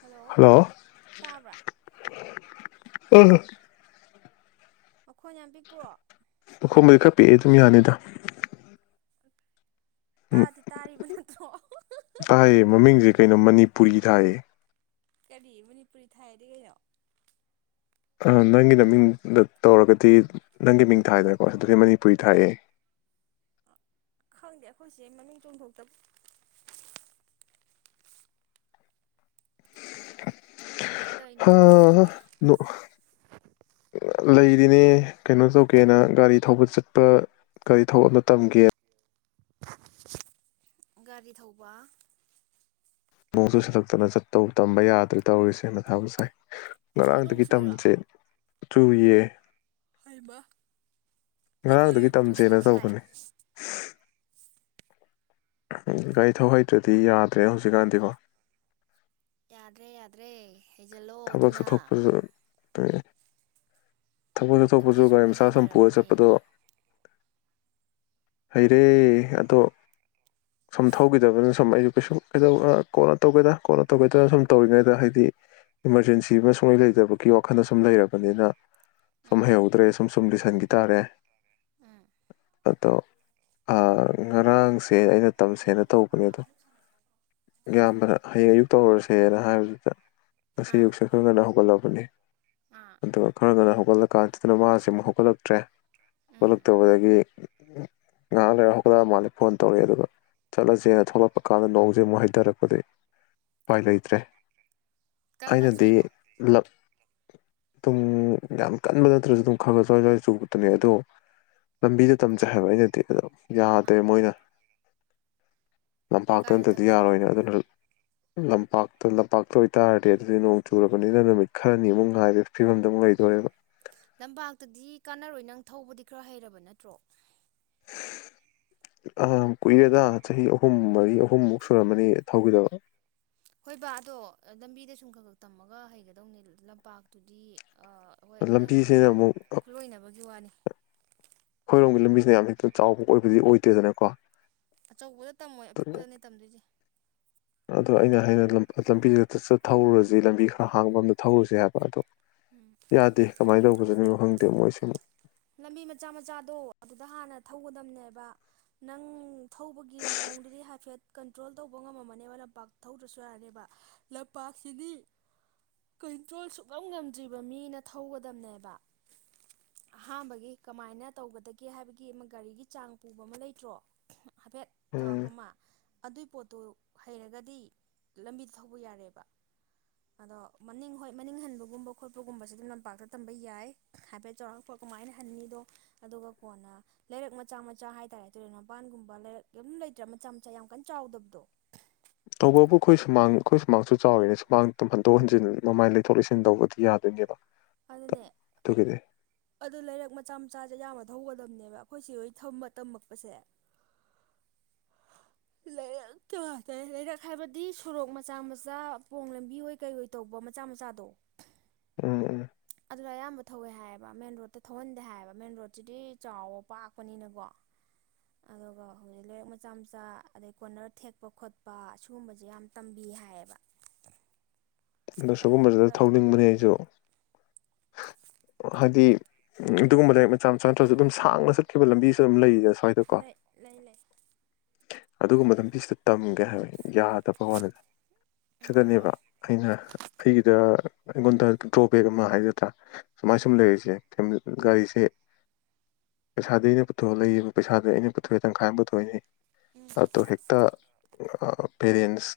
Hello hello! ꯇꯥꯕ꯭ꯔꯥ [unintelligible] ꯝꯈꯣꯟ ꯌꯥꯝ ꯄꯤꯛꯄ꯭ꯔꯣ? ꯃꯥꯈꯣꯟꯕꯨꯗꯤ ꯈꯥ ꯄꯤꯛꯑꯦ ꯑꯗꯨꯝ ꯌꯥꯅꯤꯗ꯫ ꯎꯝ ꯇꯥꯗꯤ ꯇꯥꯔꯤꯕ ꯅꯠꯇ꯭ꯔꯣ ꯇꯥꯏꯌꯦ ꯃꯃꯤꯡꯁꯦ ꯀꯩꯅꯣ ꯃꯅꯤꯄꯨꯔꯤ ꯊꯥꯏꯌꯦ꯫ ꯀꯔꯤ ꯃꯅꯤꯄꯨꯔꯤ ꯊꯥꯏꯗꯤ ꯀꯩꯅꯣ? ꯑ ꯅꯪꯒꯤꯅ ꯃꯤꯡꯗ ꯇꯧꯔꯒꯗꯤ ꯅꯪꯒꯤ ꯃꯤꯡ ꯊꯥꯏꯗꯅꯀꯣ ꯑꯁꯤꯗꯤ ꯃꯅꯤꯄꯨꯔꯤ ꯊꯥꯏꯌꯦ꯫ ꯈꯪꯗꯦ ꯑꯩꯈꯣꯏꯁꯦ ꯃꯃꯤꯡ ꯆꯣꯡꯊꯣꯛꯇ ꯀꯩꯗꯧꯔꯤꯅꯣ ꯍꯥ ꯍꯥ ꯅꫭꯛ ꯂꯩꯔꯤꯅꯦ ꯀꯩꯅꯣ ꯇꯧꯒꯦꯅ ꯒꯥꯔꯤ ꯊꯧꯕ ꯆꯠꯄ ꯒꯥꯔꯤ ꯊꯧꯕꯗ ꯇꯝꯒꯦ ꯒꯥꯔꯤ ꯊꯧꯕ ꯅꯣꯡꯁꯨ ꯁꯊꯛꯇꯅ ꯆꯠꯇꯧ ꯇꯝꯕ ꯌꯥꯗ꯭ꯔꯦ ꯇꯧꯔꯤꯁꯦꯅ ꯊꯥꯕ ꯁꯥꯏ꯫ ꯍꯧꯖꯤꯛ ꯅꯣꯡ ꯉꯔꯥꯡꯗꯒꯤ ꯆꯨꯏꯔꯣ ꯇꯝꯁꯦ ꯆꯨ ꯌꯦ꯫ ꯍꯥꯏꯔꯤꯕ ꯉꯔꯥꯡꯗꯒꯤ ꯑꯩꯈꯣꯏꯒꯤꯗꯤ ꯅꯨꯡꯁꯥ ꯇꯝꯁꯦꯅ ꯁꯥꯏ꯫ ꯇꯧꯕꯅꯦ ꯒꯥꯔꯤ ꯊꯧꯍꯩꯇ꯭ꯔꯗꯤ ꯌꯥꯗ꯭ꯔꯦ ꯍꯧꯖꯤꯛꯀꯥꯟꯗꯤꯀꯣ꯫ ꯌꯥꯗ꯭ꯔꯦ-ꯌꯥꯗ꯭ꯔꯦ꯫ ꯊꯕꯛꯁꯨ ꯊꯣꯛꯄꯁꯨ [unintelligible] ꯊꯕꯛ ꯆꯠꯊꯣꯛꯄꯁꯨ ꯅꯨꯄꯤꯁꯨ ꯒꯥꯔꯤ ꯂꯣꯏ ꯃꯆꯥ ꯁꯨꯝ ꯄꯨꯔꯒ ꯍꯩꯅꯔꯕꯅꯦ ꯆꯠꯄꯗꯣ ꯍꯩꯔꯦ ꯑꯗꯣ ꯁꯨꯝ ꯊꯧꯈꯤꯗꯕꯅꯤꯅ ꯁꯨꯝ ꯑꯩꯁꯨ ꯀꯩꯁꯨ ꯀꯩꯗ ꯀꯣꯟꯅ ꯇꯧꯒꯦꯗ ꯀꯣꯟꯅ ꯇꯧꯒꯦꯗꯅ ꯁꯨꯝ ꯇꯧꯔꯤꯉꯩꯗ ꯍꯩꯗꯤ ꯏꯃꯥꯔꯖꯦꯟꯁꯤ ꯑꯃ ꯁꯨꯡꯂꯩ ꯂꯩꯇꯕꯒꯤ ꯋꯥꯈꯜ ꯁꯨꯝ ꯂꯩꯔꯕꯅꯤꯅ ꯁꯨꯝ ꯎꯝ ꯍꯩꯍꯧꯗ꯭ꯔꯦ꯫ ꯁꯨꯝ ꯁꯨꯝ ꯂꯤꯁꯟꯈꯤ ꯇꯥꯔꯦ꯫ ꯎꯝ ꯑꯗꯣ ꯑ ꯉꯔꯥꯡꯁꯦ ꯑꯩꯅ ꯇꯝꯁꯦꯅ ꯇꯧꯕꯅꯦ ꯑꯗꯣ ꯏꯌꯥꯝꯕꯅ ꯍꯌꯦꯡ ꯑꯌꯨꯛ ꯇꯧꯔꯨꯔꯁꯦꯅ ꯍꯥꯏꯕꯗꯨꯗ ꯉꯁꯤ ꯑꯥ ꯑꯌꯨꯛꯁꯦ ꯈꯔ ꯉꯟꯅ ꯍꯧꯒꯠꯂ ꯕꯅꯦ ꯑꯥ ꯑꯗꯨꯒ ꯈꯔ ꯉꯟꯅ ꯍꯧꯒꯠꯂ ꯀꯥꯟꯁꯤꯗꯅ ꯃꯥꯁꯦ ꯑꯃꯛ ꯍꯧꯒꯠꯂꯛꯇ꯭ꯔꯦ ꯎꯝ ꯑꯣꯠꯂꯛꯛꯇꯕꯗꯒꯤ ꯉꯥꯏꯍꯥꯛ ꯂꯩꯔ ꯍꯧꯒꯠꯂꯛꯑ ꯃꯥꯜꯂꯦ ꯐꯣꯟ ꯇꯧꯔꯛꯑꯦ ꯑꯗꯨꯒ ꯆꯠꯂꯁꯦꯅ ꯊꯣꯛꯂꯛꯄ ꯀꯥꯟꯗ ꯅꯣꯡꯁꯦ ꯑꯃꯨꯛ ꯍꯩꯊꯔꯛꯄꯗꯩ ꯎꯄꯥꯏ ꯂꯩꯇ꯭ꯔꯦ꯫ ꯀꯔꯝ ꯀꯥꯟ ꯑꯩꯅꯗꯤ ꯆꯨꯏꯅꯣ ꯂꯞ ꯑꯗꯨꯝ ꯌꯥꯝ ꯀꯟꯕ ꯅꯠꯇ꯭ꯔꯁꯨ ꯑꯗꯨꯝ ꯈꯔ ꯈ ꯁꯣꯏꯖꯣꯏ ꯆꯨꯕꯗꯨꯅꯦ ꯑꯗꯣ ꯂꯝꯕꯤꯗ ꯇꯝꯖꯩ ꯍꯥꯏꯕ ꯑꯩꯩꯅꯠꯇꯦ ꯑꯗꯣ ꯑꯥ ꯌꯥꯗ꯭ꯔꯦ ꯑꯥ ꯃꯣꯏꯅ ꯀꯥꯏꯗ ꯂꯝꯄꯥꯛꯇꯅꯇꯗꯤ ꯇꯝꯁꯦ ꯍꯥꯏꯕ ꯌꯥꯔꯣꯏꯅ ꯑꯗꯨꯅ ꯂꯝ ꯄꯥꯛꯇ ꯂꯝꯄꯥꯛꯇ ꯑꯣꯏꯇꯥꯔ ꯇꯦ ꯑꯗꯨꯗꯤ ꯅꯣꯡ ꯆꯨꯔꯕꯅꯤꯅ ꯅꯨꯃꯤꯠ ꯈꯔꯅꯤꯃꯨꯛ ꯉꯥꯏꯕꯦ ꯐꯤꯕꯗ ꯑꯃꯨꯛ ꯂꯩꯗꯣꯔꯦꯕ꯫ ꯂꯝꯄꯥꯛꯇꯗꯤ ꯀꯥꯟꯅꯔꯣꯏ ꯅꯪ ꯊꯧꯕꯗꯤ ꯈꯔ ꯍꯩꯔꯕ ꯅꯠꯇ꯭ꯔꯣ꯫ ꯑꯥ ꯀꯨꯏꯔꯦꯗ ꯆꯍꯤ ꯑꯍꯨꯝ ꯃꯔꯤ ꯑꯍꯨꯝꯃꯨꯛ ꯁꯨꯔꯝꯃꯅꯤ ꯊꯧꯈꯤꯗꯕ꯫ ꯍꯣꯏ ꯕꯥ ꯑꯗꯣ ꯂꯝꯕꯤꯗ ꯁꯨꯝ ꯈꯛ ꯈꯛ ꯇꯝꯃꯒ ꯍꯩꯒꯗꯧꯅꯦ ꯂꯝꯄꯥꯛꯇꯨꯗꯤ ꯍꯣꯏ ꯅꯪ ꯂꯝꯕꯤꯁꯤꯅ ꯀꯩꯅꯣ ꯑꯃꯨꯛ ꯈꯨꯂꯣꯏꯅꯕꯒꯤ ꯋꯥꯅꯤ ꯑꯩꯣꯏꯔꯣꯝꯒꯤ ꯂꯝꯕꯤꯁꯤꯅ ꯌꯥꯝ ꯍꯦꯛꯇ ꯆꯥꯎꯕ ꯑꯣꯏꯕꯗꯤ ꯑꯣꯏꯗꯦꯗꯅꯀꯣ ꯑꯆꯧꯕꯗ ꯇꯝꯃꯣꯏ ꯑꯗꯨꯅ ꯑꯄꯤꯛꯄꯗꯅꯦ ꯇꯝꯗꯣꯏꯁꯦ ꯑꯗꯣ ꯑꯩꯅ ꯑꯩꯅ ꯂꯝꯕꯤꯁꯤꯗ ꯆꯠ ꯊꯧꯔꯨꯔꯁꯤ ꯂꯝꯕꯤ ꯈꯔ ꯍꯥꯡꯕ ꯑꯝꯗ ꯊꯧꯔꯨꯁꯤ ꯍꯥꯏꯕ ꯑꯗꯣ ꯌꯥꯗꯦ ꯀꯃꯥꯏ ꯂꯧꯧ ꯐꯖꯅꯨ ꯈꯪꯗꯦ ꯃꯣꯏꯁꯦ ꯂꯝꯕꯤ ꯃꯆꯥ ꯃꯆꯥꯗꯣ ꯑꯗꯨꯗ ꯍꯥꯟꯅ ꯊꯧꯒꯗꯝꯕꯅꯦꯕ ꯅꯪ ꯊꯧꯕꯒꯤ ꯃꯑꯣꯡꯗꯨꯗꯤ ꯍꯥꯏꯐꯦꯠ ꯀꯟꯇ꯭ꯔꯣꯜ ꯇꯧꯕ ꯉꯝꯃꯝꯃꯅꯦꯕ ꯂꯝꯄꯥꯛ ꯊꯧꯗ꯭ꯔꯁꯨ ꯌꯥꯔꯅꯦꯕ ꯂꯝꯄꯥꯛꯁꯤꯗꯤ ꯀꯟꯇ꯭ꯔꯣꯜ ꯁꯨꯅꯝ ꯉꯝꯗ꯭ꯔꯤꯕ ꯃꯤꯅ ꯊꯧꯒꯗꯝꯕꯅꯦꯕ ꯑꯍꯥꯥꯟꯕꯒꯤ ꯀꯃꯥꯏꯅ ꯇꯧꯒꯗꯒꯦ ꯍꯥꯏꯕꯒꯤ ꯑꯃ ꯒꯥꯔꯤꯒꯤ ꯆꯥꯡ ꯄꯨꯕ ꯑꯃ ꯂꯩꯇ꯭ꯔꯣ ꯍꯥꯏꯐꯦꯠ ꯆꯥꯎꯧꯔꯥꯛꯄ ꯎꯝ ꯑꯃ ꯑꯗꯨꯏ ꯄꯣꯠꯇꯨ ꯍꯩꯔꯒꯗꯤ ꯂꯝꯕꯤꯗ ꯊꯧꯕ ꯌꯥꯔꯦꯕ ꯑꯗꯣ ꯃꯅꯤꯡ ꯍꯣꯏ ꯃꯅꯤꯡ ꯍꯟꯕꯒꯨꯝꯕ ꯈꯣꯠꯄꯒꯨꯝꯕꯁꯦ ꯑꯗꯨꯝ ꯂꯝꯄꯥꯛꯇ ꯇꯝꯕ ꯌꯥꯏ ꯍꯥꯏꯐꯦꯠ ꯆꯥꯎꯔꯥꯛ ꯀꯃꯥꯏꯅ ꯍꯟꯅꯤꯗꯣ ꯑꯗꯨꯒ ꯀꯣꯟꯅ ꯂꯩꯔꯛ ꯃꯆꯥ ꯃꯆꯥ ꯍꯥꯏꯇꯥꯔꯦ ꯇꯨꯔꯦꯜ ꯃꯄꯥꯟꯒꯨꯝꯕ ꯂꯩꯔꯛ ꯑꯗꯨꯝ ꯂꯩꯇ꯭ꯔꯥ ꯃꯆꯥ ꯃꯆꯥ ꯌꯥꯝ ꯀꯟꯅ ꯆꯥꯎꯗꯕꯗꯣ ꯇꯧꯕꯕꯨ ꯑꯩꯈꯣꯏ ꯁꯨꯃꯥꯡ ꯑꯩꯈꯣꯏ ꯁꯨꯃꯥꯡꯁꯨ ꯆꯥꯎꯋꯤꯅꯦ ꯁꯨꯃꯥꯡ ꯑꯗꯨꯝ ꯍꯟꯗꯣꯛ ꯍꯟꯖꯤꯟ ꯃꯃꯥꯏ ꯂꯩꯊꯣꯛ ꯂꯩꯁꯤꯟ ꯇꯧꯕꯗꯤ ꯌꯥꯗꯣꯏꯅꯦꯕ ꯑꯗꯨꯅꯦ ꯑꯗꯨꯒꯤꯗꯤ ꯑꯗꯨ ꯂꯩꯔꯛ ꯃꯆꯥ ꯃꯆꯥꯁꯦ ꯌꯥꯝꯃꯗ ꯊꯧꯒꯗꯕꯅꯦꯕ ꯑꯩꯈꯣꯏ ꯁꯤ ꯍꯣꯏ ꯊꯝꯕ ꯇꯝꯃꯛꯄꯁꯦ ꯂꯩꯔꯛ ꯀꯩ ꯍꯥꯏꯇꯔꯦ ꯂꯩꯔꯛ ꯍꯥꯏꯕꯗꯤ ꯁꯣꯔꯣꯛ ꯃꯆꯥ ꯃꯆꯥ ꯄꯣꯡ ꯂꯝꯕꯤ ꯍꯣꯏ ꯀꯩꯍꯣꯏ ꯇꯧꯕ ꯃꯆꯥ ꯃꯆꯥꯗꯣ ꯎꯝ ꯎꯝ ꯑꯗꯨꯗ ꯑꯌꯥꯝꯕ ꯊꯧꯋꯦ ꯍꯥꯏꯌꯦꯕ ꯃꯦꯟ ꯔꯣꯗꯠꯇ ꯊꯧꯍꯟꯗꯦ ꯍꯥꯏꯌꯦꯕ ꯃꯦꯟ ꯔꯣꯗꯁꯤꯗꯤ ꯆꯥꯎꯕ ꯄꯥꯛꯄꯅꯤꯅꯀꯣ ꯑꯗꯨꯒ ꯍꯧꯖꯤꯛ ꯂꯩꯔꯛ ꯃꯆꯥ ꯃꯆꯥ ꯑꯗꯩ ꯀ ꯀꯣꯔꯅꯔ ꯊꯦꯛꯄ ꯈꯣꯠꯄ ꯁꯤꯒꯨꯝꯕꯁꯦ ꯌꯥꯝ ꯇꯝꯕꯤ ꯍꯥꯏꯌꯦꯕ ꯑ ꯑꯩꯁꯨ ꯁꯤꯨꯒꯨꯝꯕꯁꯤꯗ ꯈꯔ ꯊꯧ ꯊꯧꯅꯤꯡꯕꯅꯤ ꯑꯩꯁꯨ ꯍꯥꯏꯗꯤ ꯑꯗꯨꯒꯨꯝꯕ ꯂꯥꯏꯔꯤꯛ ꯃꯆꯥ ꯃꯆꯥ ꯅꯠꯇ꯭ꯔꯁꯨ ꯑꯗꯨꯝ ꯁꯥꯡꯅ ꯆꯠꯈꯤꯕ ꯂꯝꯕꯤꯁꯨ ꯑꯗꯨꯝ ꯂꯩꯌꯦ ꯂꯩ ꯂꯩ ꯂꯩ ꯑꯗꯨꯒꯨꯝ ꯃꯇꯝꯗꯤ ꯁꯤꯗ ꯇꯝꯒꯦ ꯍꯥꯏꯕꯅꯤ ꯌꯥꯗꯕ ꯋꯥꯅꯤꯗ ꯎꯝ ꯁꯤꯗꯅꯦꯕ ꯑꯩꯅ ꯑꯩꯒꯤꯗ ꯑꯩꯉꯣꯟꯗ ꯗ꯭ꯔꯣꯕꯦꯛ ꯑꯃ ꯍꯥꯏꯒꯗ꯭ꯔꯥ ꯁꯨꯃꯥꯏꯅ ꯁꯨꯝ ꯎꯝ ꯂꯩꯔꯤꯁꯦ ꯒꯥꯔꯤꯁꯦ ꯄꯩꯁꯥꯗꯤ ꯑꯩꯅ ꯄꯨꯊꯣꯛꯑ ꯂꯩꯌꯦꯕ ꯄꯩꯁꯥꯗꯤ ꯑꯩꯅ ꯄꯨꯊꯣꯛꯑꯦ ꯇꯪꯈꯥꯏ ꯑꯃ ꯄꯨꯊꯣꯛꯏꯅꯦ ꯎꯝ ꯑ ꯇꯣ ꯍꯦꯛꯇ ꯄꯦꯔꯦꯟꯁ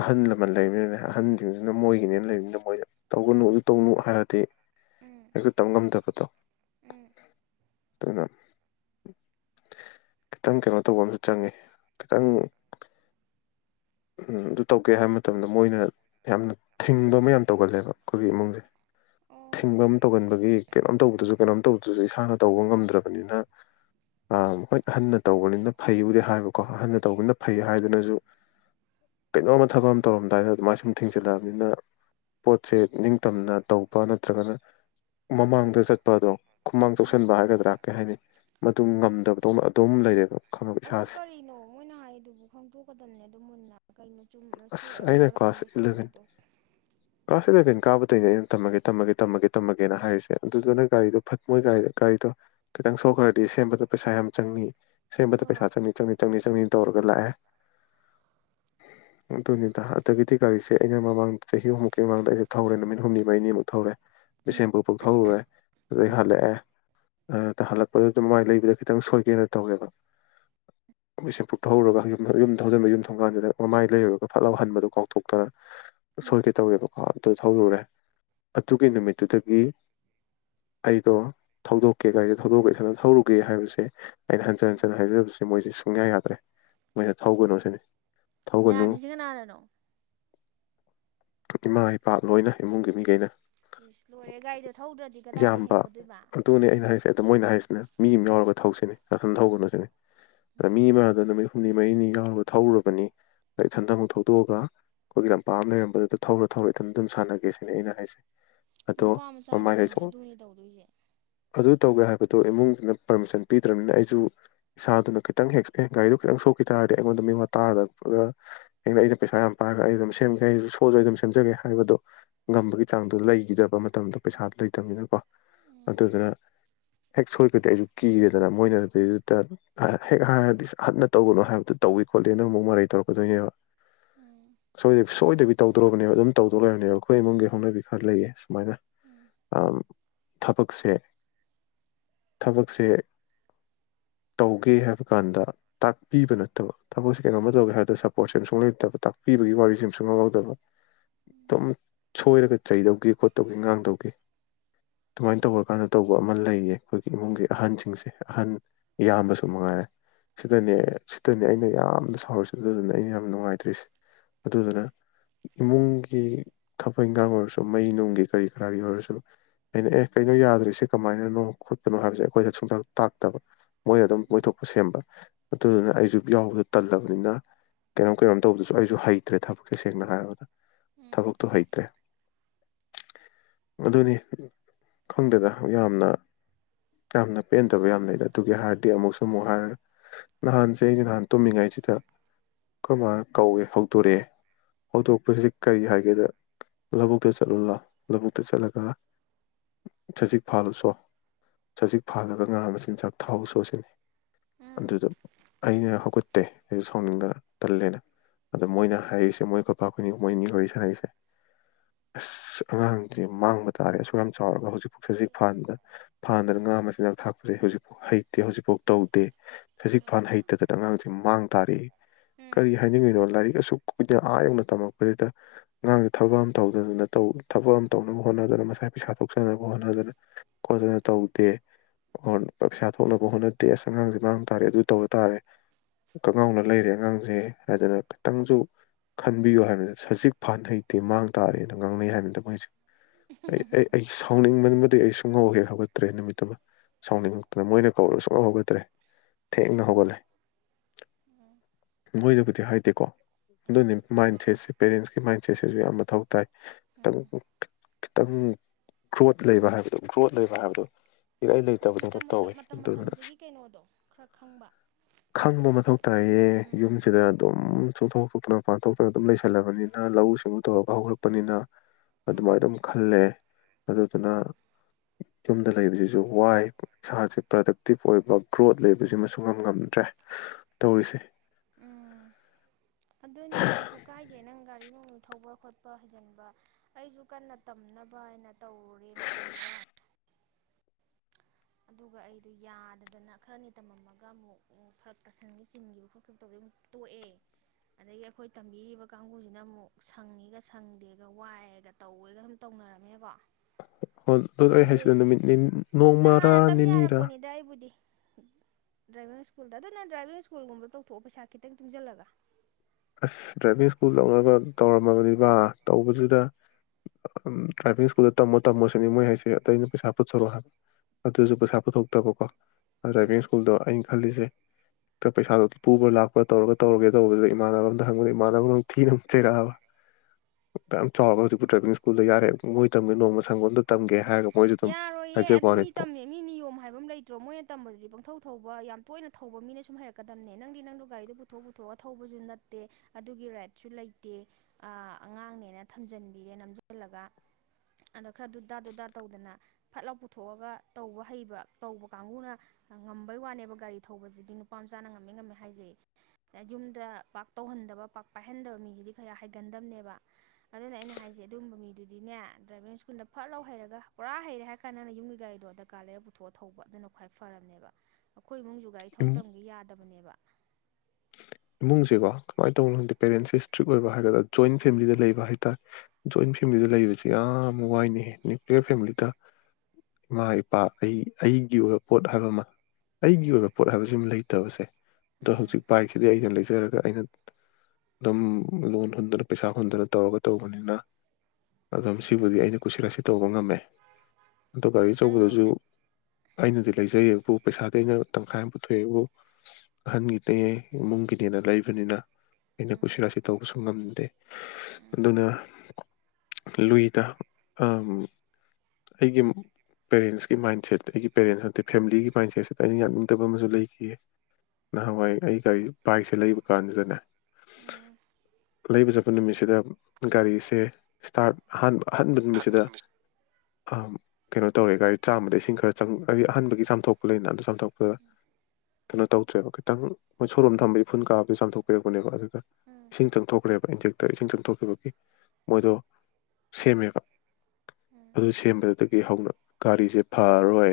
ꯑꯍꯜ ꯂꯃꯟ ꯂꯩꯕꯅꯤꯅꯦ ꯑꯍꯟꯁꯤꯡꯁ ꯑꯗꯨꯅ ꯃꯣꯏꯒꯤꯅꯦꯅ ꯂꯩꯕꯅꯤꯗ ꯃꯣꯏꯗ ꯇꯧꯒꯅꯨ ꯑꯗꯨ ꯇꯧꯅꯨ ꯍꯥꯏꯔꯗꯤ ꯎꯝ ꯑꯩ ꯇꯧ ꯉꯝꯗꯕꯗꯣ ꯎꯝ ꯑꯗꯨꯅ ꯈꯤꯇꯪ ꯀꯩꯅꯣ ꯇꯧꯕ ꯑꯃꯁꯁꯨ ꯆꯪꯉꯦ ꯈꯤꯇꯪ ꯑꯗꯨ ꯇꯧꯒꯦ ꯍꯥꯏꯕ ꯃꯇꯝꯗ ꯃꯣꯏꯅ ꯌꯥꯝꯅ ꯊꯤꯡꯕ ꯑꯃ ꯌꯥꯝ ꯇꯧꯒꯜꯂꯦꯕ ꯑꯩꯈꯣꯏꯒꯤ ꯏꯃꯨꯡꯁꯦ ꯑꯣ ꯊꯤꯡꯕ ꯑꯃ ꯇꯧꯒꯟꯕꯒꯤ ꯀꯩꯅꯣꯝ ꯇꯧꯕꯗꯁꯨ ꯀꯩꯅꯣꯝ ꯇꯧꯗꯁꯨ ꯏꯁꯥꯅ ꯇꯧꯕ ꯉꯝꯗ꯭ꯔꯕꯅꯤꯅ ꯍꯣꯏ ꯑꯍꯟꯅ ꯇꯧꯕꯅꯤꯅ ꯐꯩꯕꯨꯗꯤ ꯍꯥꯏꯕꯀꯣ ꯑꯍꯟꯅ ꯇꯧꯕꯅꯤꯅ ꯐꯩ ꯍꯥꯏꯗꯨꯅꯁꯨ ꯀꯩꯅꯣꯝꯃ ꯊꯕꯛ ꯑꯃ ꯇꯧꯔꯝꯗꯥꯏꯗ ꯑꯗꯨꯃꯥꯏꯅ ꯁꯨꯝ ꯊꯤꯡꯖꯤꯜꯂꯛꯑꯕꯅꯤꯅ ꯄꯣꯠꯁꯦ ꯅꯤꯡꯇꯝꯅ ꯇꯧꯕ ꯅꯠꯇ꯭ꯔꯒꯅ ꯃꯃꯥꯡꯗ ꯆꯠꯄ ꯑꯗꯣ ꯈꯨꯃꯥꯡ ꯎꯝ ꯆꯥꯎꯁꯟꯕ ꯍꯥꯏꯒꯗ꯭ꯔꯥ ꯀꯩ ꯍꯥꯏꯅꯤ ꯃ ꯉꯝꯗꯕꯗꯧꯅ ꯑꯗꯨꯝ ꯂꯩꯔꯦꯗꯣ ꯈꯪꯉꯕ ꯑꯗꯨ ꯏꯁꯥꯁꯦ ꯀꯔꯤꯅꯣ ꯃꯣꯏꯅ ꯍꯥꯏꯗꯨꯕꯨ ꯈꯪꯗꯣꯛꯀꯗꯕꯅꯦ ꯑꯗꯨ ꯃꯨꯟꯅ ꯀꯩꯅꯣ ꯏꯂꯥꯕꯦꯟ [unintelligible] ꯁꯣꯏꯕꯗꯣ ꯀꯂ꯭ꯥꯁ ꯏꯂꯕꯦꯟ ꯀꯥꯕꯗꯩꯅ ꯑꯩꯅ ꯇꯝꯃꯒꯦ ꯇꯝꯃꯒꯦꯝꯃꯒꯦ ꯇꯝꯃꯒꯦꯅ ꯍꯥꯏꯔꯤꯁꯦ ꯑꯗꯨꯗꯨꯅ ꯒꯥꯔꯤꯗꯣ ꯐꯠ ꯃꯣꯏ ꯒꯥꯔꯤꯗ ꯒꯥꯔꯤꯗꯣ ꯈꯤꯇꯪ ꯁꯣꯛꯈ꯭ꯔꯗꯤ ꯁꯦꯝꯕꯗ ꯄꯩꯁꯥ ꯌꯥꯝ ꯆꯪꯅꯤ ꯁꯦꯝꯕꯗ ꯑꯥ ꯄꯩꯁꯥ ꯆꯪꯅꯤ ꯆꯪꯅꯤ ꯆꯪꯅꯤ ꯆꯪꯅꯤ ꯇꯧꯔꯒ ꯂꯥꯛꯑ ꯑꯗꯨꯅꯤꯗ ꯑꯗꯒꯤꯗꯤ ꯒꯥꯔꯤꯁꯦ ꯑꯩꯅ ꯃꯃꯥꯡꯗ ꯆꯍꯤ ꯍꯨꯝꯃꯨꯛꯀꯤ ꯃꯃꯥꯡꯗ ꯑꯩꯁꯦ ꯊꯧꯔꯦ ꯅꯨꯃꯤꯠ ꯍꯨꯝꯅꯤ ꯃꯔꯤꯅꯤꯃꯨꯛ ꯊꯧꯔꯦ ꯕꯤꯁꯦꯝꯄꯨꯔ ꯐꯧ ꯊꯧꯔꯨꯔꯦ ꯑꯗꯨꯗ ꯑꯩ ꯍꯜꯂꯛꯑꯦ ꯍꯜꯂꯛꯄꯗꯨꯗ ꯃꯥꯏ ꯂꯩꯕꯗ ꯈꯤꯇꯪ ꯁꯣꯏꯒꯦꯅ ꯇꯧꯋꯦꯕ ꯕꯤꯁꯦꯝꯄꯨꯔ ꯊꯧꯔꯒ ꯌ ꯌꯨꯝ ꯊꯧꯖꯤꯟꯕ ꯌꯨꯝ ꯊꯣꯡ ꯀꯥꯟꯁꯤꯗ ꯃꯃꯥꯏ ꯂꯩꯔꯨꯔꯒ ꯐꯠꯂꯥꯎ ꯍꯟꯕꯗꯣ ꯀꯥꯎꯊꯣꯛꯇꯅ ꯎꯝ ꯁꯣꯏꯒꯦ ꯇꯧꯋꯦꯕꯀꯣ ꯊꯧꯔꯨꯔꯦ ꯑꯗꯨꯒꯤ ꯅꯨꯃꯤꯠꯇꯨꯗꯒꯤ ꯑꯩꯗꯣ ꯊꯧꯗꯣꯛꯀꯦ ꯒꯔꯤꯗꯣ ꯊꯧꯗꯣꯛꯑꯥꯒꯥ ꯏꯊꯟ ꯊꯧꯔꯨꯒꯦ ꯍꯥꯏꯕꯁꯦ ꯑꯩꯅ ꯍꯟ ꯍꯟ ꯍꯥꯏꯖꯔꯕꯁꯦ ꯃꯣꯏꯁꯦ ꯄꯪꯌꯥ ꯌꯥꯗ꯭ꯔꯦ ꯃꯣꯏꯅ ꯊꯧꯒꯅꯨ ꯁꯤꯅꯤ ꯊꯧꯒꯅꯨ ꯌꯥꯗꯔꯤꯁꯤ ꯀꯅꯥꯅꯅꯣ ꯏꯃꯥ ꯏꯄꯥ ꯂꯣꯏꯅ ꯏꯃꯨꯡꯒꯤ ꯃꯤꯈꯩꯅ ꯏꯁ ꯂꯣꯏꯔꯦ ꯒꯥꯔꯤꯗꯣ ꯊꯧꯗ꯭ꯔꯗꯤ ꯀꯗꯥꯏꯗ ꯌꯥꯝꯕ ꯍꯩꯔꯛꯀꯗꯣꯏꯕ ꯑꯗꯨꯅꯦ ꯑꯩꯅ ꯍꯥꯏꯁꯦ ꯑꯗꯨ ꯃꯣꯏꯅ ꯍꯥꯏꯁꯤꯅ ꯃꯤ ꯑꯃ ꯌꯥꯎꯔꯒ ꯊꯧꯁꯤꯅꯤ ꯅꯊꯟ ꯊꯧꯒꯅꯣ ꯁꯤꯅꯤ ꯑꯗꯣ ꯎꯝ ꯃꯤ ꯑꯃꯥ ꯍꯥꯌꯗꯣ ꯅꯨꯃꯤ ꯍꯨꯝꯅꯤ ꯃꯔꯤꯅꯤ ꯌꯥꯑꯣꯔꯒ ꯊꯧꯔꯨꯔꯕꯅꯤ ꯏꯊꯟꯗ ꯑꯃꯨꯛ ꯊꯧꯗꯣꯛꯑꯒ ꯑꯩꯈꯣꯏꯒꯤ ꯂꯝꯄꯥꯛ ꯑꯃ ꯂꯩꯔꯝꯕꯗꯨꯗ ꯊꯧꯔ ꯊꯧꯔ ꯏꯊꯟꯇ ꯑꯗꯨꯝ ꯁꯥꯟꯅꯒꯦ ꯁꯤꯅꯤ ꯑꯩꯅ ꯍꯥꯏꯁꯦ ꯑꯗꯣ ꯅꯨꯄꯥ ꯃꯆꯥꯅꯤ ꯃꯃꯥꯏ ꯀꯩꯅꯣ ꯂꯩꯊꯣꯛ ꯑꯗꯨꯅꯤ ꯇꯧꯗꯣꯏꯁꯦ ꯑꯗꯨ ꯇꯧꯒꯦ ꯍꯥꯏꯕꯗꯣ ꯏꯃꯨꯡꯗꯨꯅ ꯄꯔꯃꯤꯁꯟ ꯄꯤꯗ꯭ꯔꯕꯅꯤꯅ ꯑꯩꯁꯨ ꯏꯁꯥꯗꯨꯅ ꯈꯤꯇꯪ ꯍꯦꯛꯇꯦ ꯒꯥꯔꯤꯗꯨꯣ ꯈꯤꯇꯪ ꯁꯣꯛꯈꯤ ꯇꯥꯔꯗꯤ ꯑꯩꯉꯣꯟꯗ ꯃꯤꯉꯣꯟ ꯇꯥꯔꯒ ꯑꯗꯨꯒ ꯍꯦꯩꯅ ꯑꯩꯅ ꯄꯩꯁꯥ ꯌꯥꯝ ꯄꯥꯏꯔꯒ ꯑꯩ ꯑꯗꯨꯝ ꯁꯦꯝꯒꯦ ꯑꯩꯁꯨ ꯁꯣꯖ ꯑꯗꯨꯝ ꯁꯦꯝꯖꯒꯦ ꯍꯥꯏꯕꯗꯣ ꯉꯝꯕꯒꯤ ꯆꯥꯡꯗꯣ ꯂꯩꯈꯤꯗꯕ ꯃꯇꯝꯗꯣ ꯄꯩꯁꯥꯗꯨ ꯂꯩꯇꯕꯅꯤꯅꯀꯣ ꯎꯝ ꯑꯗꯨꯗꯨꯅ ꯍꯦꯛ ꯁꯣꯏꯈꯗꯤ ꯑꯩꯁꯨ ꯀꯤꯔꯦꯗꯅ ꯃꯣꯏꯅ ꯑꯗꯨꯩꯗꯨꯗ ꯍꯦꯛ ꯍꯥꯏꯔꯗꯤꯍꯟꯅ ꯇꯧꯒꯅꯨ ꯍꯥꯏꯕꯗꯨꯣ ꯇꯧꯋꯤ ꯈꯣꯠꯂꯤ ꯑꯗꯨ ꯑꯃꯨꯛ ꯃꯔꯩ ꯇꯧꯔꯛꯀꯗꯣꯏꯅꯦꯕ ꯎꯝ ꯁꯣꯏ ꯁꯣꯏꯗꯕꯤ ꯇꯧꯗꯣꯕꯅꯦꯕ ꯑꯗꯨꯝ ꯇꯧꯗꯣ ꯂꯩꯕꯅꯦꯕ ꯑꯩꯈꯣꯏ ꯏꯃꯨꯡꯒꯤ ꯍꯧꯅꯕꯤ ꯈꯔ ꯂꯩꯌꯦ ꯑꯥꯗꯨꯃꯥꯏꯟ ꯌꯥꯝ ꯊꯕꯛꯁꯦ ꯊꯕꯛꯁꯦ ꯇꯧꯒꯦ ꯍꯥꯏꯕ ꯀꯥꯟꯗ ꯇꯥꯛꯄꯤꯕ ꯅꯠꯇꯕ ꯊꯕꯛꯁꯦ ꯀꯩꯅꯣꯝ ꯇꯧꯒꯦ ꯍꯥꯏꯕ ꯑ ꯁꯞꯄꯣꯔꯠꯁꯦ ꯁꯨꯡ ꯂꯩꯇꯕ ꯇꯥꯛꯄꯤꯕꯒꯤ ꯋꯥꯔꯤꯁ ꯋꯥꯔꯤꯁꯤꯃ ꯁꯨꯪꯌꯥꯑꯣ ꯌꯥꯏꯗꯕ ꯎꯝ ꯑꯗꯨꯝ ꯁꯣꯏꯔꯒ ꯆꯩꯗꯧꯒꯤ ꯈꯣꯠꯇꯧꯒꯤ ꯉꯥꯡꯗꯧꯒꯤ ꯑꯗꯨꯃꯥꯏꯅ ꯇꯧꯒꯔ ꯀꯥꯟꯗ ꯇꯧꯕ ꯑꯃ ꯑꯃ ꯂꯩꯌꯦ ꯑꯩꯈꯣꯏꯒꯤ ꯏꯃꯨꯡꯒꯤ ꯑꯍꯟꯁꯤꯡꯁꯦ ꯑꯍꯟ ꯌꯥꯝꯌꯥꯝꯕꯁꯨ ꯃꯉꯥꯏꯔꯦ ꯁꯤꯗꯅꯦ ꯁꯤꯗꯅꯦ ꯑꯩꯅ ꯌꯥꯝꯅ ꯁꯥꯎꯔꯤꯁꯦ ꯑꯗꯨꯗꯨꯅ ꯑꯩꯅ ꯌꯥꯝ ꯅꯨꯡꯉꯥꯏꯇ꯭ꯔꯤꯁꯦ ꯑꯗꯨꯗꯨꯅ ꯏꯃꯨꯡꯒꯤ ꯊꯕꯛ ꯏꯪꯈꯥꯡ ꯑꯣꯏꯔꯁꯨ ꯃꯩ ꯅꯨꯡꯒꯤ ꯀꯔꯤ ꯀꯔꯥꯒꯤ ꯑꯣꯏꯔꯁꯨ ꯑꯩꯅ ꯑꯦ ꯀꯩꯅꯣ ꯌꯥꯗ꯭ꯔꯤꯁꯦ ꯀꯃꯥꯏꯅꯅꯣ ꯈꯣꯠꯄꯅꯣ ꯍꯥꯏꯕꯁꯦ ꯑꯩꯈꯣꯏꯗ ꯁꯨꯡꯇꯥꯛ ꯇꯥꯛꯇꯕ ꯃꯣꯏꯗ ꯑꯗꯨꯝ ꯑꯣꯏꯣꯏꯊꯣꯛꯄ ꯁꯦꯝꯕ ꯑꯗꯨꯗꯨꯅ ꯑꯩꯁꯨ ꯌꯥꯎꯕꯗ ꯇꯜꯂꯕꯅꯤꯅ ꯀꯩꯅꯣꯝ ꯀꯩꯅꯣꯝ ꯇꯧꯕꯗꯁꯨ ꯑꯩꯁꯨ ꯍꯩꯇ꯭ꯔꯦ ꯊꯕꯛꯁꯦ ꯁꯦꯡꯅ ꯍꯥꯏꯔꯕꯗ ꯎꯝ ꯊꯕꯛꯇꯣ ꯍꯩꯇ꯭ꯔꯦ ꯑꯗꯨꯅꯤ ꯈꯪꯗꯦꯗ ꯌꯥꯝꯅ ꯌꯥꯝꯅ ꯄꯦꯟꯗꯕ ꯌꯥꯝ ꯂꯩ ꯑꯗꯨꯒꯤ ꯍꯥꯏꯔꯗꯤ ꯑꯃꯨꯛꯁꯨ ꯑꯃꯨꯛ ꯍꯥꯏꯔ ꯅꯍꯥꯟꯁꯦ ꯑꯩꯩꯅ ꯅꯍꯥꯟ ꯇꯨꯝꯃꯤꯉꯩꯁꯤꯗ ꯀꯃꯥꯏꯅ ꯀꯧꯋꯦ ꯍꯧꯗꯣꯔꯛꯑꯦ ꯍꯧꯗꯣꯛꯄꯁꯤꯗ ꯀꯔꯤ ꯍꯥꯏꯒꯦꯗ ꯂꯧꯕꯨꯛꯇ ꯆꯠꯂꯨ ꯂꯥꯛꯑꯣ ꯂꯧꯕꯨꯛꯇ ꯆꯠꯂꯒ ꯁꯖꯤꯛ ꯐꯥꯜꯂꯨꯁꯣ ꯁꯖꯤꯛ ꯐꯥꯜꯂꯒ ꯉꯥ ꯃꯆꯤꯟꯖꯥꯛ ꯊꯥꯎ ꯁꯣ ꯁꯤꯅꯤ ꯎꯝ ꯎꯝ ꯑꯗꯨꯗ ꯑꯩꯅ ꯍꯧꯒꯠꯇꯦ ꯑꯩꯁꯨ ꯁꯥꯎꯅꯤꯡꯗ ꯇꯜꯂꯦꯅ ꯑꯗꯣ ꯃꯣꯏꯅ ꯍꯥꯏꯔꯤꯁꯦ ꯃꯣꯏ ꯀꯕꯥꯈꯣꯏꯅꯤ ꯃꯣꯏꯅꯤ ꯍꯣꯏꯔꯤꯁꯦ ꯍꯥꯏꯔꯤꯁꯦ ꯑꯁ ꯑꯉꯥꯡꯁꯦ ꯃꯥꯡꯕ ꯇꯥꯔꯦ ꯑꯁꯨꯛ ꯌꯥꯝ ꯆꯥꯎꯒ ꯍꯧꯖꯤꯛ ꯖꯤꯛ ꯐꯥꯟꯕ ꯐꯥꯟꯗꯟ ꯉꯥ ꯃꯆꯤꯅꯖꯥꯛ ꯊꯥꯛꯄꯅꯦ ꯍꯧꯖꯤꯛꯐꯥꯎ ꯍꯩꯇꯦ ꯍꯧꯖꯤꯛꯐꯥꯎ ꯇꯧꯗꯦ ꯁꯖꯤꯛ ꯐꯥꯟ ꯍꯩꯇꯗꯅ ꯑꯉꯥꯡꯁꯦ ꯃꯥꯡ ꯇꯥꯔꯦ꯫ ꯎꯝ ꯀꯔꯤ ꯍꯥꯏꯅꯤꯡꯉꯤꯅꯣ ꯂꯥꯏꯔꯤꯛ ꯑꯁꯨꯛ ꯀꯨꯏꯅ ꯑꯥ ꯌꯧꯅ ꯇꯝꯃꯛꯄꯁꯤꯗ ꯑꯉꯥꯡꯁꯦ ꯊꯕꯛ ꯑꯃ ꯇꯧꯗꯗꯅ ꯇꯧ ꯊꯕꯛ ꯑꯃ ꯇꯧꯅꯕ ꯍꯣꯠꯅꯗꯅ ꯃꯁꯥꯏ ꯄꯩꯁꯥ ꯊꯣꯛꯆꯅꯕ ꯍꯣꯠꯅꯗꯅ ꯈꯣꯠꯇꯅ ꯇꯧꯗꯦ ꯑꯣꯔ ꯄꯩꯁꯥ ꯊꯣꯛꯅꯕ ꯍꯣꯠꯅꯗꯦ ꯑꯁ ꯑꯉꯥꯡꯁꯦ ꯃꯥꯡ ꯇꯥꯔꯦ ꯑꯗꯨ ꯇꯧꯔ ꯇꯥꯔꯦ ꯀꯪꯉꯥꯎꯅ ꯂꯩꯔꯦ ꯑꯉꯥꯡ꯫ ꯁꯦ ꯍꯥꯏꯗꯅ ꯈꯤꯇꯪꯁꯨ ꯈꯟꯕꯤꯌꯨ ꯍꯥꯏꯕꯁ ꯁꯖꯤꯛ ꯐꯟ ꯍꯩꯇꯦ ꯃꯥꯡ ꯇꯥꯔꯦꯅ ꯉꯥꯡꯅꯩ ꯍꯥꯏꯕꯅꯤꯗ ꯃꯣꯏꯁꯦ ꯑꯩ ꯑꯩ ꯁꯥꯎꯅꯤꯡꯕ ꯑꯃꯗꯤꯗꯤ ꯑꯩ ꯁꯨꯡꯍꯧ ꯍꯦꯛ ꯍꯧꯒꯠꯇ꯭ꯔꯦ ꯅꯨꯃꯤꯠꯇ ꯑꯃ ꯁꯥꯎꯅꯤꯡꯉꯛꯇꯅ ꯃꯣꯏꯅ ꯀꯧꯔꯒ ꯁꯨꯡꯍꯧ ꯍꯧꯒꯠꯇ꯭ꯔꯦ ꯊꯦꯡꯅ ꯍꯧꯒꯠꯂꯦ꯫ ꯃꯣꯏꯅꯕꯨꯗꯤ ꯍꯥꯏꯗꯦꯀꯣ ꯑꯗꯨꯅꯤ ꯃꯥꯏꯟꯁꯦꯠꯁꯦ ꯄꯦꯔꯦꯟꯁꯀꯤ ꯃꯥꯏꯟꯁꯦꯠꯁꯤꯁꯨ ꯌꯥꯝ ꯃꯊꯧ ꯇꯥꯏ꯫ ꯇꯪ ꯎꯝ ꯈꯤꯇꯪ ꯒ꯭ꯔꯣꯠ ꯂꯩꯕ ꯍꯥꯏꯕꯗꯣ ꯒ꯭ꯔꯣꯠ ꯂꯩꯕ ꯍꯥꯏꯕꯗꯣ ꯏꯔꯥꯏ ꯍꯣꯏ ꯂꯩꯇꯕꯗꯧꯅ ꯃꯇꯝ ꯃꯇꯝ ꯇꯧꯋꯦ ꯃꯇꯝ ꯑꯗꯨꯅ ꯃꯇꯝꯁꯤꯒꯤ ꯀꯩꯅꯣꯗꯣ ꯈꯔ ꯈꯪꯕ ꯈꯪꯕ ꯃꯊꯧ ꯇꯥꯏꯌꯦ꯫ ꯎꯝ ꯅ ꯑꯗꯨꯝ ꯆꯣꯡꯊꯣꯛ ꯊꯣꯛꯇꯅ ꯄꯥꯡꯊꯣꯛꯇꯅ ꯑꯗꯨꯝ ꯂꯩꯁꯜꯂꯕꯅꯤꯅ ꯂꯧꯎ ꯁꯤꯡꯎ ꯇꯧꯔꯒ ꯍꯧꯔꯛꯄꯅꯤꯅ ꯑꯗꯨꯃꯥꯏ ꯎꯝ ꯑꯗꯨꯝ ꯈꯜꯂꯦ ꯑꯗꯨꯗꯨꯅ ꯎꯝ ꯌꯨꯝꯗ ꯂꯩꯕꯁꯤꯁꯨ ꯋꯥꯏ ꯏꯁꯥꯁꯦ ꯄ꯭ꯔꯗꯛꯇꯤꯞ ꯑꯣꯏꯕ ꯒ꯭ꯔꯣꯠ ꯂꯩꯕꯁꯤꯃꯁꯨ ꯉꯝ ꯉꯝꯗ꯭ꯔꯦ ꯇꯧꯔꯤꯁꯦ꯫ ꯎꯝ ꯑꯗꯨꯅꯦ ꯀꯩꯁꯨ ꯀꯥꯏꯗꯦ ꯅꯪ ꯒꯥꯔꯤ ꯅꯨꯡ ꯊꯧꯕ ꯈꯣꯠꯄ ꯍꯩꯖꯤꯟꯕ ꯑꯩꯁꯨ ꯀꯟꯅ ꯇꯝꯅꯕ ꯍꯥꯏꯅ ꯇꯧꯔꯨꯔꯦ ꯃꯇꯝ ꯈꯔ꯫ ꯑꯗꯨꯒ ꯑꯩꯗꯨ ꯌꯥꯗꯗꯅ ꯈꯔꯅꯤ ꯇꯝꯃꯝꯃꯒ ꯑꯃꯨꯛ ꯐꯔꯛ ꯇꯥꯁꯟꯒ ꯆꯤꯟꯒꯤꯕ ꯈꯣꯠꯈꯤꯕ ꯇꯧꯕꯩ ꯑꯃꯨꯛ ꯇꯣꯛꯑꯦ ꯑꯗꯒꯤ ꯑꯩꯈꯣꯏ ꯇꯝꯕꯤꯔꯤꯕ ꯀꯥꯡꯕꯨꯁꯤꯅ ꯑꯃꯨꯛ ꯁꯪꯏꯒ ꯁꯪꯗꯦꯒ ꯋꯥꯏꯑꯒ ꯇꯧꯋꯦꯒ ꯁꯨꯝ ꯇꯧꯅꯔꯝꯃꯦꯀꯣ꯫ ꯍ ꯑꯗꯨ ꯑꯩ ꯍꯥꯏꯁꯤꯗ ꯅꯨꯃꯤꯠ ꯅꯤ ꯅꯣꯡꯃ ꯍꯥꯥꯟꯅ ꯇꯝ ꯌꯥꯔꯄꯅꯤꯅꯦꯗ ꯑꯩꯕꯨ ꯗꯤ ꯗ꯭ꯔꯥꯏꯚꯤꯡ ꯁ꯭ꯀꯨꯜꯗ ꯑꯗꯨꯅ ꯗ꯭ꯔꯥꯏꯚꯤꯡ ꯁ꯭ꯀꯨꯜꯒꯨꯝꯕ ꯇꯧꯊꯣꯛꯑꯣ ꯄꯩꯁꯥ ꯈꯤꯇꯪ ꯇꯨꯡꯁꯤꯜꯂꯒ꯫ ꯑꯁ ꯗ꯭ꯔꯥꯏꯚꯤꯡ ꯁ꯭ꯀꯨꯜ ꯂꯧꯅꯕ ꯇꯧꯔꯝꯃꯕꯅꯤꯕꯥ ꯇꯧꯕꯗꯨꯗ ꯗ꯭ꯔꯥꯏꯚꯤꯡ ꯁ꯭ꯀꯨꯜꯗ ꯇꯝꯃꯣ-ꯇꯝꯃꯣ ꯁꯤꯅꯤ ꯃꯣꯏ ꯍꯥꯏꯁꯦ ꯑꯇꯩꯩꯅ ꯄꯩꯁꯥ ꯄꯨꯊꯣꯔꯣ ꯍꯥꯏꯕ ꯑꯗꯨꯁꯨ ꯄꯩꯁꯥ ꯄꯨꯊꯣꯛꯇꯕꯀꯣ꯫ ꯎꯝ ꯗ꯭ꯔꯥꯏꯕꯤꯡ ꯁ꯭ꯀꯨꯜꯗꯣ ꯑꯩꯅ ꯈꯜꯂꯤꯁꯦ ꯇ ꯄꯩꯁꯥꯗꫭ ꯑꯗꯨ ꯄꯨꯕ꯭ꯔꯥ ꯂꯥꯛꯄ ꯇꯧꯔꯒ ꯇꯧꯔꯒꯦ ꯇꯧꯕꯁꯤꯗ ꯏꯝ ꯏꯃꯥꯟꯅꯕ ꯑꯝꯗ ꯍꯪꯕꯗ ꯏꯃꯥꯟꯅꯕ ꯑꯃꯣꯝ ꯊꯤꯅ ꯑꯃ ꯆꯩꯔꯛꯑꯕ ꯗꯌꯥꯝ ꯆꯥꯎꯔꯒ ꯍꯧꯖꯤꯛꯄꯨ ꯇ꯭ꯔꯥꯏꯕꯤꯡ ꯁ꯭ꯀꯨꯜꯗ ꯌꯥꯔꯦ ꯃꯣꯏ ꯇꯝꯃꯦ ꯅꯣꯡꯃ ꯁꯪꯕꯃꯗ ꯇꯝꯒꯦ ꯍꯥꯏꯔꯒ ꯃꯣꯏꯁꯨ ꯑꯗꯨꯝ ꯌꯥꯔꯣꯏꯌꯦ ꯍꯥꯏꯖꯕ ꯑꯗꯨ ꯋꯥꯅꯤ ꯃꯤ ꯇꯣ ꯇꯝꯃꯦ ꯃꯤ ꯅꯤꯌꯣꯝ ꯍꯥꯏꯕ ꯑꯃ ꯂꯩꯇ꯭ꯔꯣ ꯃꯣꯏꯅ ꯇꯝꯕꯗꯨꯗꯤ ꯄꯪꯊꯧ ꯊꯧꯕ ꯌꯥꯝ ꯇꯣꯏꯅ ꯊꯧꯕ ꯃꯤꯅ ꯁꯨꯝ ꯍꯩꯔꯛꯀꯗꯝꯅꯦ ꯅꯪꯗꯤ ꯅꯪꯗꫭ ꯒꯥꯔꯤꯗꯣ ꯄꯨꯊꯣꯛ ꯄꯨꯊꯣꯛꯑ ꯊꯧꯕꯁꯨ ꯅꯠꯇꯦ ꯑꯗꯨꯒꯤ ꯔꯥꯏꯠꯁꯨ ꯂꯩꯇꯦ ꯑꯥ ꯑꯉꯥꯡꯅꯦꯅ ꯊꯝꯖꯟꯕꯤꯔꯦ ꯅꯝꯁꯤꯜꯂꯒ ꯑꯗꯣ ꯈꯔ ꯗꯨꯗꯥ-ꯗꯨꯗꯥ ꯇꯧꯗꯅ ꯐꯠ ꯂꯥꯎ ꯄꯨꯊꯣꯛꯑꯒ ꯇꯧꯕ ꯍꯩꯕ ꯇꯧꯕ ꯀꯥꯡꯕꯨꯅ ꯉꯝꯕꯩ ꯋꯥꯅꯦꯕ ꯒꯥꯔꯤ ꯊꯧꯕꯁꯤꯗꯤ ꯅꯨꯄꯥ ꯃꯆꯥꯅ ꯉꯝꯃꯦ-ꯉꯝꯃꯦ ꯍꯥꯏꯖꯦ ꯑ ꯌꯨꯝꯗ ꯄꯥꯛ ꯇꯧꯍꯟꯗꯕ ꯄꯥꯛ ꯄꯥꯏꯍꯟꯗꯕ ꯃꯤꯁꯤꯗꯤ ꯈꯌꯥ ꯍꯩꯒꯟꯗꯕꯅꯦꯕ ꯑꯗꯨꯅ ꯑꯩꯅ ꯍꯥꯏꯖꯩ ꯑꯗꯨꯒꯨꯝꯕ ꯃꯤꯗꯨꯗꯤꯅꯦ ꯗ꯭ꯔꯥꯏꯚꯤꯡ ꯁ꯭ꯀꯨꯜꯗ ꯐꯠ ꯂꯥꯎ ꯍꯩꯔꯒ ꯄꯨꯔꯥ ꯍꯩꯔꯦ ꯍꯥꯏꯔ ꯀꯥꯟꯗꯅ ꯌꯨꯝꯒꯤ ꯒꯥꯔꯤꯗꯣ ꯗꯔꯀꯥꯔ ꯂꯩꯔꯒ ꯄꯨꯊꯣꯛꯑ ꯊꯧꯕ ꯑꯗꯨꯅ ꯈ꯭ꯋꯥꯏ ꯐꯔꯕꯅꯦꯕ꯫ ꯑꯩꯈꯣꯏ ꯏꯃꯨꯡꯁꯨ ꯒꯥꯔꯤ ꯊꯧ ꯏꯃꯨꯡ ꯇꯝꯒꯦ ꯌꯥ ꯇꯕꯅꯦꯕ ꯏꯃꯨꯡꯁꯦꯀꯣ ꯀꯃꯥꯏꯅ ꯇꯧꯕꯅꯣ ꯈꯪꯗꯦ ꯄꯦꯔꯦꯟꯁꯁꯦ ꯏꯁꯇ꯭ꯔꯤꯛ ꯑꯣꯏꯕ ꯍꯥꯏꯒꯗ꯭ꯔꯥ ꯖꯣꯏꯟ ꯐꯦꯃꯤꯂꯤꯗ ꯂꯩꯕ ꯍꯥꯏ ꯇꯥꯔꯦ ꯖꯣꯏꯟ ꯐꯦꯃꯤꯂꯤꯗ ꯂꯩꯕꯁꯦ ꯌꯥꯝ ꯋꯥꯏꯅꯦ ꯅꯦꯄ꯭ꯂꯤꯌꯔ ꯐꯦꯃꯤꯂꯤꯗ ꯏꯃꯥ ꯏꯄꯥ ꯑꯩ ꯑꯩꯒꯤ ꯑꯣꯏꯕ ꯄꯣꯠ ꯍꯥꯏꯕ ꯑꯃ ꯑꯩꯒꯤ ꯎꯝ ꯑꯣꯏꯕ ꯄꯣꯠ ꯍꯥꯏꯕꯁꯤꯃ ꯂꯩ꯫ ꯇꯕꯁꯦ ꯗꫭ ꯍꯧꯖꯤꯛ ꯎꯝ ꯕꯥꯏꯛ ꯑꯩꯅ ꯂꯩꯖꯔꯒ ꯑꯩꯅ ꯑꯗꯨꯝ ꯂꯣꯟ ꯍꯨꯟꯗꯨꯅ ꯄꯩꯁꯥ ꯍꯨꯟꯗꯨꯅ ꯇꯧꯔꯒ ꯇꯧꯕꯅꯤꯅ ꯑꯗꯨꯝ ꯁꯤꯕꯨꯗꯤ ꯑꯩꯅ ꯀꯁꯤꯂꯥꯁꯤ ꯇꯧꯕ ꯉꯝꯃꯦ ꯑꯗꯣ ꯒꯥꯔꯤ ꯑꯗꯨꯅꯦ ꯑꯆꯧꯕꯗꯁꯨ ꯑꯩꯅꯗꯤ ꯂꯩꯖꯑꯦꯕꯨ ꯄꯩꯁꯥꯗꯤ ꯑꯩꯅ ꯇꯪꯈꯥꯏ ꯑꯃ ꯄꯨꯊꯣꯛꯑꯦꯕꯨ ꯑꯍꯟꯒꯤꯅꯦ ꯏꯃꯨꯡꯒꯤꯅꯦꯅ ꯂꯩꯕꯅꯤꯅ ꯑꯩꯅ ꯀꯨꯠꯁꯤ ꯔꯥꯁꯤ ꯇꯧꯕꯁꯨ ꯉꯝꯗꯦ ꯑꯗꯨꯅ ꯂꯨꯏꯗ ꯑꯩꯒꯤ ꯄꯦꯔꯦꯟꯁꯀꯤ ꯃꯥꯏꯟꯁꯦꯠ ꯑꯩꯒꯤ ꯄꯦꯔꯦꯟꯁ ꯅꯠꯇꯦ ꯐꯦꯃꯤꯂꯤꯒꯤ ꯃꯥꯏꯟꯁꯦꯠꯁꯤꯗ ꯑꯩꯅ ꯌꯥꯅꯤꯡꯗꯕ ꯑꯃꯁꯨ ꯂꯩꯈꯤꯌꯦ ꯅꯍꯥꯟꯋꯥꯏ ꯑꯩ ꯑꯩ ꯕꯥꯏꯛꯁꯦ ꯂꯩꯕ ꯀꯥꯟꯁꯤꯗꯅꯦ ꯂꯩꯕ ꯆꯠ ꯅꯨꯃꯤꯠꯁꯤꯗ ꯒꯥꯔꯤꯁꯦ ꯏꯁ꯭ꯇꯥꯔꯠ ꯑꯍꯥꯟꯕ ꯑꯍꯥꯟꯕ ꯅꯨꯃꯤꯠꯁꯤꯗ ꯀꯩꯅꯣ ꯇꯧꯔꯦ ꯒꯥꯔꯤ ꯆꯥꯝꯕꯗ ꯏꯁꯤꯡ ꯈꯔ ꯆꯪ ꯑꯍꯟꯥꯕꯒꯤ ꯆꯥꯝꯊꯣꯛꯄ ꯂꯩꯅ ꯑꯗꯨ ꯆꯥꯝꯊꯣꯛꯄꯗ ꯀꯩꯅꯣ ꯇꯧꯗ꯭ꯔꯦꯕ ꯈꯤꯇꯪ ꯃꯣꯏ ꯁꯣꯔꯣꯝ ꯊꯝꯕꯩ ꯎꯏꯐꯨꯟ ꯀꯥꯅꯩ ꯆꯥꯝꯊꯣꯛꯄꯤꯔꯛꯄꯅꯦꯕ ꯑꯗꯨ ꯎꯝ ꯏꯁꯤꯡ ꯆꯪꯊꯣꯛꯈ꯭ꯔꯦꯕ ꯏꯟꯖꯤꯟ ꯍ ꯏꯁꯤꯡ ꯆꯪꯊꯣꯛꯈꯤꯕꯒꯤ ꯃꯣꯏꯗꯣ ꯁꯦꯝꯃꯦꯕ ꯎꯝ ꯑꯗꯨ ꯁꯦꯝꯕ ꯗꯨꯗ ꯍꯧꯅ ꯒꯥꯔꯤꯁꯦ ꯐꯔꯔꯣꯏ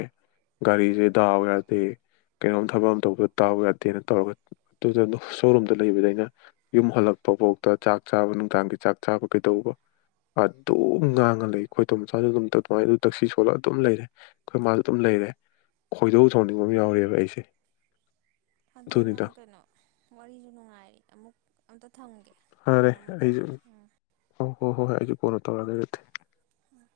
ꯒꯥꯔꯤꯁꯦ ꯇꯥꯕ ꯌꯥꯗꯦ ꯀꯩꯅꯣꯝ ꯊꯕꯛ ꯑꯃ ꯇꯧꯕꯗ ꯇꯥꯕ ꯌꯥꯗꯦꯅ ꯇꯧꯔꯒ ꯑꯗꯨꯗ ꯁꯣꯔꯨꯝꯗ ꯂꯩꯕꯗ ꯑꯩꯅ ꯌꯨꯝ ꯍꯜꯂꯛꯄ ꯐꯥꯎꯗ ꯆꯥꯛ ꯆꯥꯕ ꯅꯨꯡꯗꯥꯡꯒꯤ ꯆꯥꯛ ꯆꯥꯕ ꯀꯩꯗꯧꯕ ꯑꯗꯨꯝ ꯉꯥꯡꯉ ꯂꯩ ꯈꯣꯏꯇꯣꯝ ꯃꯆꯥꯁꯨ ꯑꯗꯨꯝ ꯑꯗꯨꯃꯥꯏꯅ ꯑꯗꯨ ꯇꯛꯁꯤ ꯁꯣꯜꯂꯒ ꯑꯗꯨꯝ ꯂꯩꯔꯦ ꯑꯩꯈꯣꯏ ꯃꯥꯁꯨ ꯑꯗꯨꯝ ꯂꯩꯔꯦ ꯈꯣꯏꯗꯧ ꯁꯣꯡꯅꯤꯡꯕ ꯑꯃ ꯌꯥꯎꯔꯤꯑꯕ ꯑꯩꯁꯦ ꯑꯗꯣ ꯑꯗꯨꯅꯤꯗ ꯅꯡ ꯀꯩꯅꯣ ꯋꯥꯔꯤꯁꯨ ꯅꯨꯡꯉꯥꯏ ꯑꯃꯨꯛ ꯑ [unintelligible] ꯐꯔꯦ ꯑꯩꯁꯨ ꯍ ꯍꯣ ꯍꯣꯏ ꯍꯣꯏ ꯀꯣꯟꯅ ꯇꯧꯔꯒ ꯑꯗꯨꯗꯤ ꯎꯝ